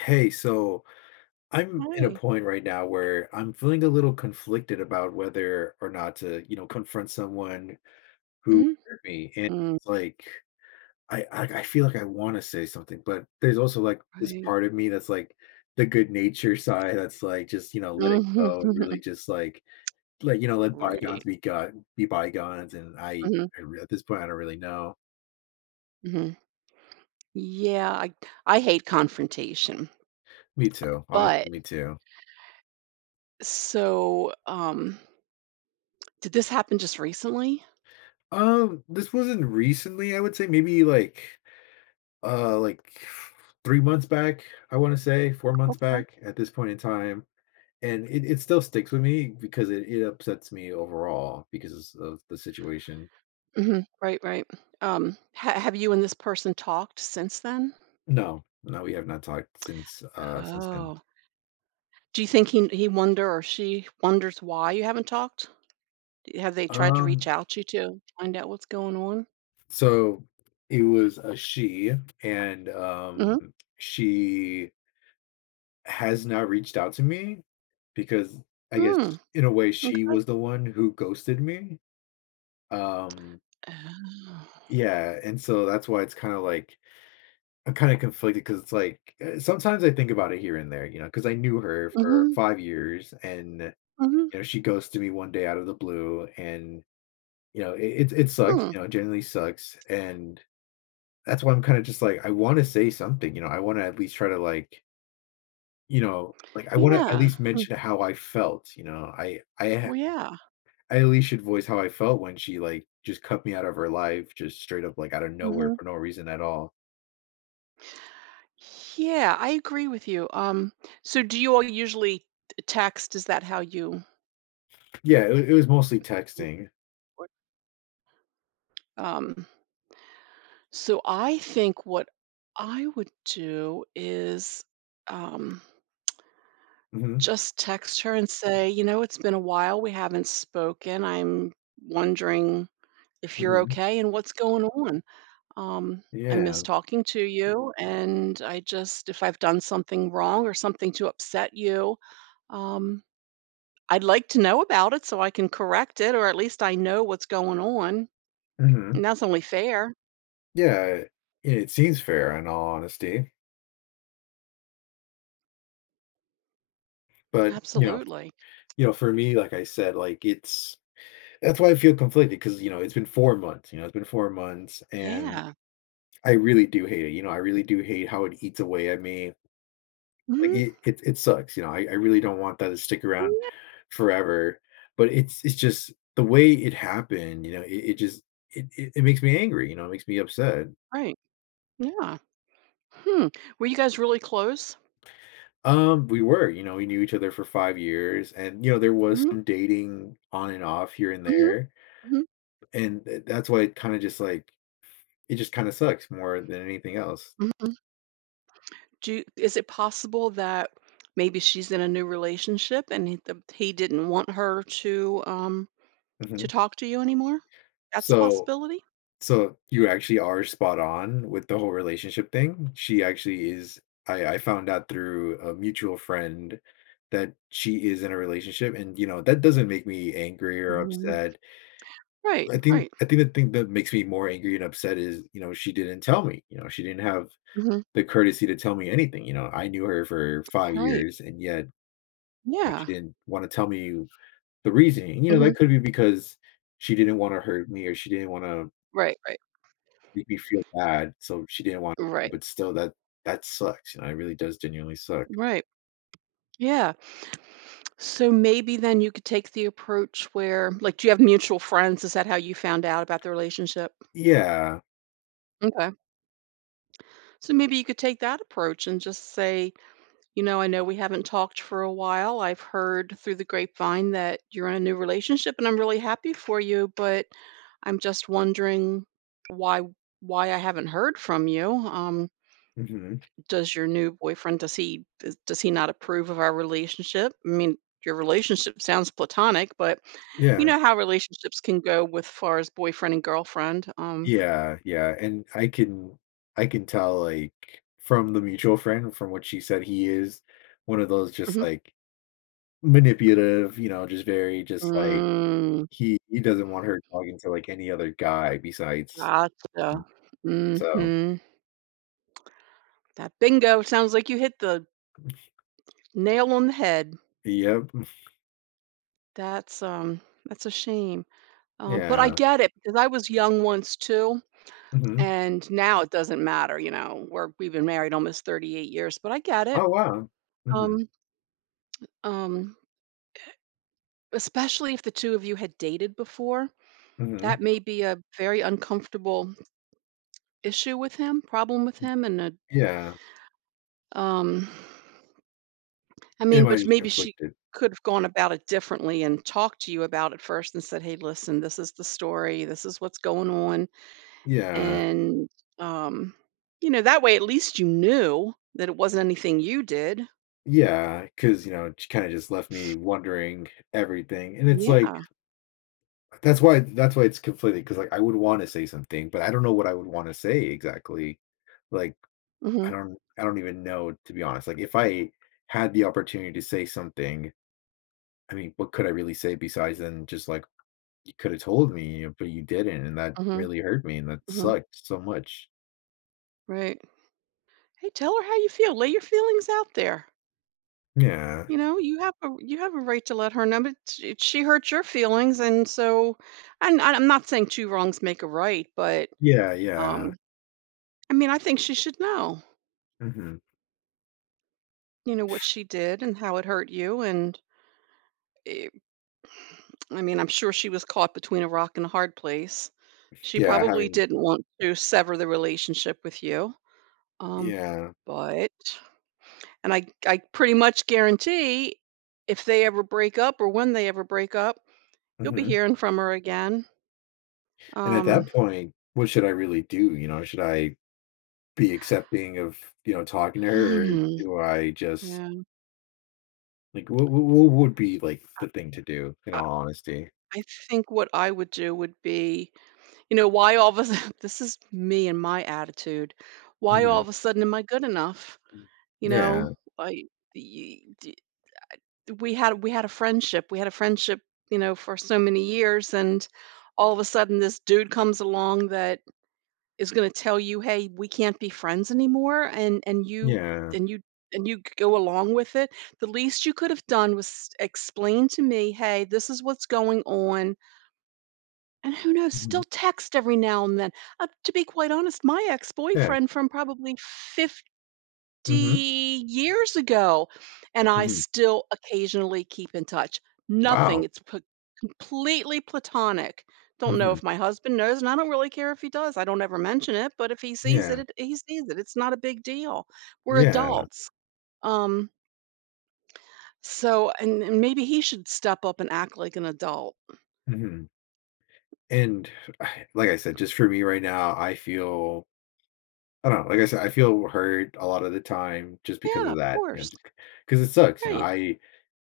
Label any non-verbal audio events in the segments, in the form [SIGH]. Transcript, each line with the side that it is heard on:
left: Hey, so I'm in a
right: Right.
left: point right now where I'm feeling a little conflicted about whether or not to, you know, confront someone who
right: Mhm.
left: hurt me. And
right: Mm.
left: it's like I feel like I want to say something, but there's also like this
right: Right.
left: part of me that's like the good nature side that's like just, you know, let it
right: Mhm.
left: go and really
right: [LAUGHS]
left: just like let you know, let bygones
right: Right.
left: be god be bygones. And
right: Mhm,
left: at this point I don't really know.
right: mhm. Yeah, I hate confrontation,
left: Me too. Honestly,
right: but
left: me too.
right: so, did this happen just recently?
left: This wasn't recently, I would say maybe like like 3 months back. I want to say 4 months
right: Okay.
left: back at this point in time. And it still sticks with me because it upsets me overall because of the situation.
right: Mhm. Right, right. Ha have you and this person talked since then?
left: No, no, we have not talked since then.
right: Oh. Do you think he wonder or she wonders why you haven't talked? D have they tried to
left: Um,
right: reach out to you to find out what's going on?
left: so it was a she. And
right: Mhm.
left: um, she has not reached out to me because I guess,
right: Mm.
left: in a way, she
right: Okay.
left: was the one who ghosted me. Um,
right: Oh.
left: yeah, and so that's why it's kind of like I'm kind of conflicted because it's like sometimes I think about it here and there, you know, because I knew her for
right: Mhm,
left: 5 years. And
right: mhm,
left: you know, she goes to me one day out of the blue. And you know it sucks,
right: hmm.
left: you know, it genuinely sucks. And that's why I'm kind of just like I want to say something, you know, I want to at least try to like, you know, like I want to at
right: Yeah.
left: least
right: Mm.
left: mention how I felt, you know,
right: Well, yeah.
left: I at least should voice how I felt when she like just cut me out of her life, just straight up like out of nowhere
right: Hmm.
left: for no reason at all.
right: Yeah, I agree with you. So do you all usually text? Is that how you?
left: Yeah, it was mostly
right: You
left: texting.
right: work? Um, so I think what I would do is um,
left: Hmm.
right: just text her and say, you know, it's been a while. We haven't spoken. I'm wondering if you're okay and what's going on. Um, I miss
left: Yeah.
right: talking to you, and I just if I've done something wrong or something to upset you, um, I'd like to know about it so I can correct it, or at least I know what's going on,
left: Mhm.
right: and that's only fair.
left: Yeah, it seems fair in all honesty, but, you know,
right: Absolutely.
left: you know, for me, like I said, like, it's that's why I feel conflicted because you know, it's been 4 months, you know, it's been 4 months. And
right: Yeah.
left: I really do hate it, you know, I really do hate how it eats away at me, like,
right: Mhm.
left: it sucks, you know, I really don't want that to stick
right: Mm.
left: around
right: Yeah,
left: forever. But it's just the way it happened, you know, it just it it it makes me angry, you know, it makes me upset.
right: right. Yeah. Hmm. Were you guys really close?
left: We were, you know, we knew each other for 5 years and, you know, there was
right: Mhm,
left: some dating on and off here and
right: mhm,
left: there.
right: mhm,
left: And th that's why it kinda just, like, it just kinda sucks more than anything else.
right: mhm. Is it possible that maybe she's in a new relationship and he didn't want her to
left: Mhm.
right: talk to you anymore? That's a
left: So
right: possibility?
left: so you actually are spot on with the whole relationship thing. She actually is I found out through a mutual friend that she is in a relationship. And, you know, that doesn't make me angry or
right: Mhm.
left: upset.
right: Right,
left: I think
right: right.
left: I think the thing that makes me more angry and upset is, you know, she didn't tell me, you know, she didn't have
right: Mhm.
left: the courtesy to tell me anything, you know, I knew her for 5
right: Right.
left: years, and yet, like,
right: Yeah.
left: she didn't wanna tell me the reasoning, you know,
right: Mhm.
left: that could be because she didn't wanna hurt me, or she didn't wanna
right: Right, right,
left: make me feel bad, so she didn't want to,
right: right,
left: but still, that that sucks, you know, it really does genuinely suck.
right: right. Yeah. So maybe then you could take the approach where like, do you have mutual friends? Is that how you found out about the relationship?
left: Yeah,
right: Okay. So maybe you could take that approach and just say, you know, I know we haven't talked for a while. I've heard through the grapevine that you're in a new relationship and I'm really happy for you, but I'm just wondering why why I haven't heard from you. Um,
left: mhm,
right: does your new boyfriend does he not approve of our relationship? I mean, your relationship sounds platonic, but
left: yeah,
right: you know how relationships can go with far as boyfriend and girlfriend. Um,
left: yeah, yeah, and I can tell, like, from the mutual friend, from what she said, he is one of those just,
right: mhm.
left: like, manipulative, you know, just very just, like,
right: Mm,
left: he doesn't want her talking to, like, any other guy besides
right: gotcha.
left: so.
right: Mm-hmm. That bingo sounds like you hit the nail on the head.
left: Yep. Mm,
right: That's a shame. But I
left: yeah.
right: get it because I was young once too,
left: Mhm.
right: and now it doesn't matter, you know, we've been married almost 38 years, but I get it.
left: Oh, wow. Mhm.
right: Um, um, especially if the 2 of you had dated before,
left: Mhm.
right: that may be a very uncomfortable issue with him, problem with him, and a
left: Yeah.
right: um, I
left: It
right: mean,
left: might
right: but
left: just
right: maybe she
left: conflicted.
right: could have gone about it differently and talked to you about it first and said, "Hey, listen, this is the story. This is what's going on.
left: Yeah.
right: And, um, that way at least you knew that it wasn't anything you did.
left: Yeah, because you know, she kinda just left me wondering everything, and it's, like,
right: Yeah.
left: that's why it's conflicted. Because like, I would wanna say something, but I don't know what I would wanna say exactly. Like, I
right: Mhm.
left: don't I don't even know, to be honest. Like, if I had the opportunity to say something, I mean, what could I really say besides then just like, "You coulda told me, but you didn't, and that
right: Mhm.
left: really hurt me, and that
right: Mhm.
left: sucked so much."
right: Right. Hey, tell her how you feel. Lay your feelings out there.
left: Yeah.
right: You know, you have a right to let her know, but she hurt your feelings, and so, I'm not saying two wrongs make a right, but
left: Yeah,
right: um,
left: yeah.
right: I mean, I think she should know,
left: Mhm.
right: you know, what she did and how it hurt you, and eh, I mean, I'm sure she was caught between a rock and a hard place. She
left: Yeah,
right: probably
left: having
right: didn't want to sever the relationship with you, um,
left: yeah.
right: but and I pretty much guarantee if they ever break up or when they ever break up, you'll be
left: Mhm.
right: hearing from her again.
left: And at that
right: Um,
left: point, what should I really do, you know? Should I be accepting of, you know, talking to her, or
right: hmm,
left: do I just
right: yeah.
left: like, what would be, like, the thing to do, in
right: I
left: all honesty?
right: I think what I would do would be, you know, why all of a sudden [LAUGHS] this is me and my attitude. Why all
left: Mhm.
right: of a sudden am I good enough? You
left: Yeah.
right: know, I we had a friendship. We had a friendship, you know, for so many years and all of a sudden this dude comes along that is going to tell you, "Hey, we can't be friends anymore." And
left: Yeah.
right: and you you go along with it. The least you could have done was explain to me, "Hey, this is what's going on." And who knows,
left: Mhm.
right: still text every now and then. To be quite honest, my
left: Yeah.
right: ex-boyfriend from probably
left: Mhm.
right: years ago, and I
left: Mhm.
right: still occasionally keep in touch. Nothing.
left: Wow.
right: It's completely platonic. Don't know
left: Mhm.
right: if my husband knows, and I don't really care if he does. I don't ever mention it, but if he sees it,
left: Yeah.
right: he sees it. It's not a big deal. We're
left: Yeah.
right: adults. Um, so, and maybe he should step up and act like an adult.
left: Mhm. And [SIGHS] I- like I said, just for me right now, I feel I don't know, like I said, I feel hurt a lot of the time just because
right: Yeah,
left: of
right: of
left: that, you know,
right: course.
left: just because it sucks, you know,
right: Right.
left: I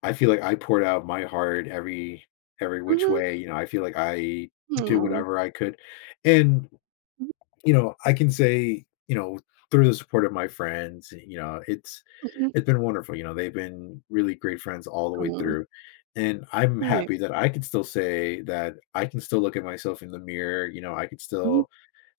left: I feel like I poured out my heart every which
right: Mm-hmm.
left: way, you know, I feel like I did
right: Mm.
left: whatever I could. And you know, I can say, you know, through the support of my friends, you know,
right: Mhm,
left: it's been wonderful, you know, they've been really great friends all the way
right: mhm.
left: through. And I'm
right: Right.
left: happy that I can still say that I can still look at myself in the mirror, you know, I can
right: Mhm.
left: still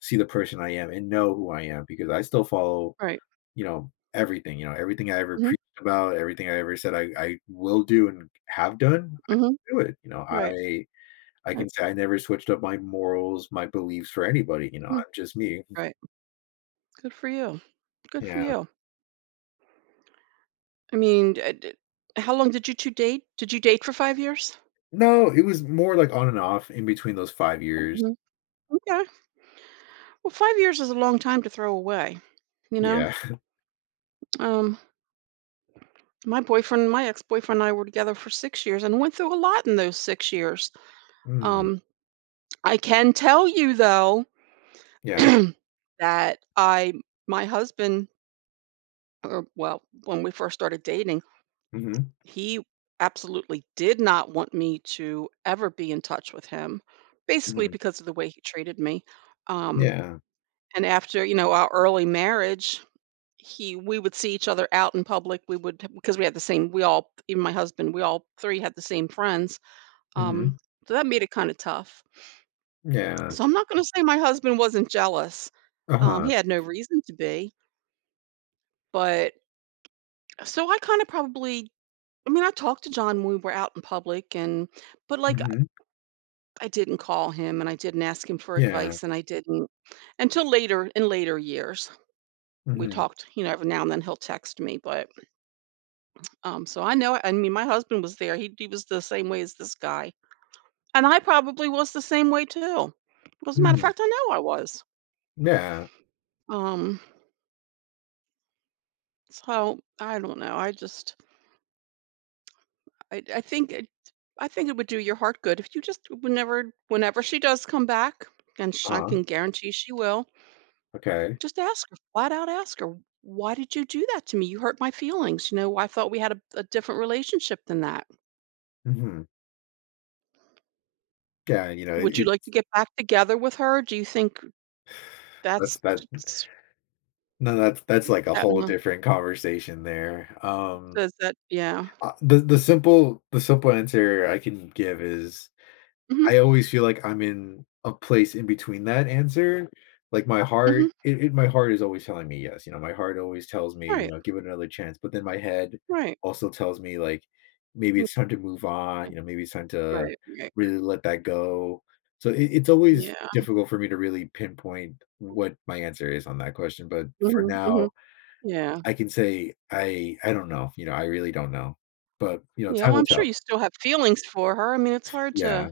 left: see the person I am and know who I am because I still follow,
right: Right.
left: you know, everything I ever
right: Mhm,
left: preached about, everything I ever said I will do and have done, I
right: mhm.
left: do it, you know,
right: Right.
left: I
right: Right.
left: can say I never switched up my morals, my beliefs for anybody, you know,
right: Mhm.
left: I'm just me.
right: Right. Good for you. Good for
left: Yeah.
right: you. I mean, d how long did you 2 date? Did you date for 5 years?
left: No, it was more like on and off in between those 5 years.
right: Mhm. Okay. Well, 5 years is a long time to throw away, you know?
left: Yeah. [LAUGHS]
right: Um, my ex-boyfriend and I were together for 6 years and went through a lot in those 6 years.
left: Mm.
right: Um, I can tell you, though, [CLEARS THROAT]
left: Yeah.
right: that I my husband or well, when we first started dating,
left: Mhm.
right: he absolutely did not want me to ever be in touch with him, basically
left: Mhm.
right: because of the way he treated me. Um,
left: Yeah.
right: and after our early marriage, he we would see each other out in public. We would because we had the same. Even my husband, we all three had the same friends. Um,
left: Mhm.
right: so that made it kind of tough.
left: Yeah.
right: So I'm not going to say my husband wasn't jealous. He
left: Uh-huh.
right: had no reason to be, but so I kind of probably. I mean, I talked to John when we were out in public, and but like
left: Mhm.
right: I didn't call him and I didn't ask him for
left: Yeah.
right: advice and I didn't until later in later years. We
left: Mhm.
right: talked, you know, every now and then he'll text me, but so I know. I mean, my husband was there. He was the same way as this guy, and I probably was the same way too. As a matter of
left: Mhm.
right: fact, I know I was.
left: Yeah.
right: Um, so I don't know. I, I think, it, I think it would do your heart good if you just whenever she does come back, and sh I
left: Uh-huh.
right: can guarantee she will,
left: Okay.
right: just ask her, flat out ask her, "Why did you do that to me? You hurt my feelings, you know, I thought we had a different relationship than that.
left: Mhm. Yeah, you know, it
right: Would you
left: it
right: like to get back together with her? Do you think that's
left: that's that
right: t s
left: no, that's like a
right: that
left: whole
right: no
left: different conversation there.
right: does that?" Yeah.
left: The simple answer I can give is
right: Mhm,
left: I always feel like I'm in a place in between that answer. Like my heart,
right: mhm.
left: it my heart is always telling me yes. You know, my heart always tells me, you
right: Right,
left: know, give it another chance. But then my head
right: right.
left: also tells me like maybe it's
right: Mhm.
left: time to move on. You know, maybe it's time to
right: Right, right.
left: really let that go. So it's always
right: Yeah.
left: difficult for me to really pinpoint what my answer is on that question. But for
right: Mhm,
left: now,
right: mhm. Yeah.
left: I can say I don't know. You know, I really don't know. But you know,
right: Yeah,
left: time
right: well,
left: will
right: I'm
left: tell.
right: sure you still have feelings for her. I mean, it's hard
left: Yeah.
right: to,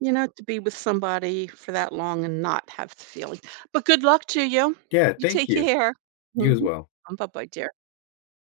right: you know, to be with somebody for that long and not have the feeling. But good luck to you.
left: Yeah.
right: You
left: Thank
right: take
left: you.
right: care.
left: You as
right: Mhm.
left: well.
right: Bye-bye, dear.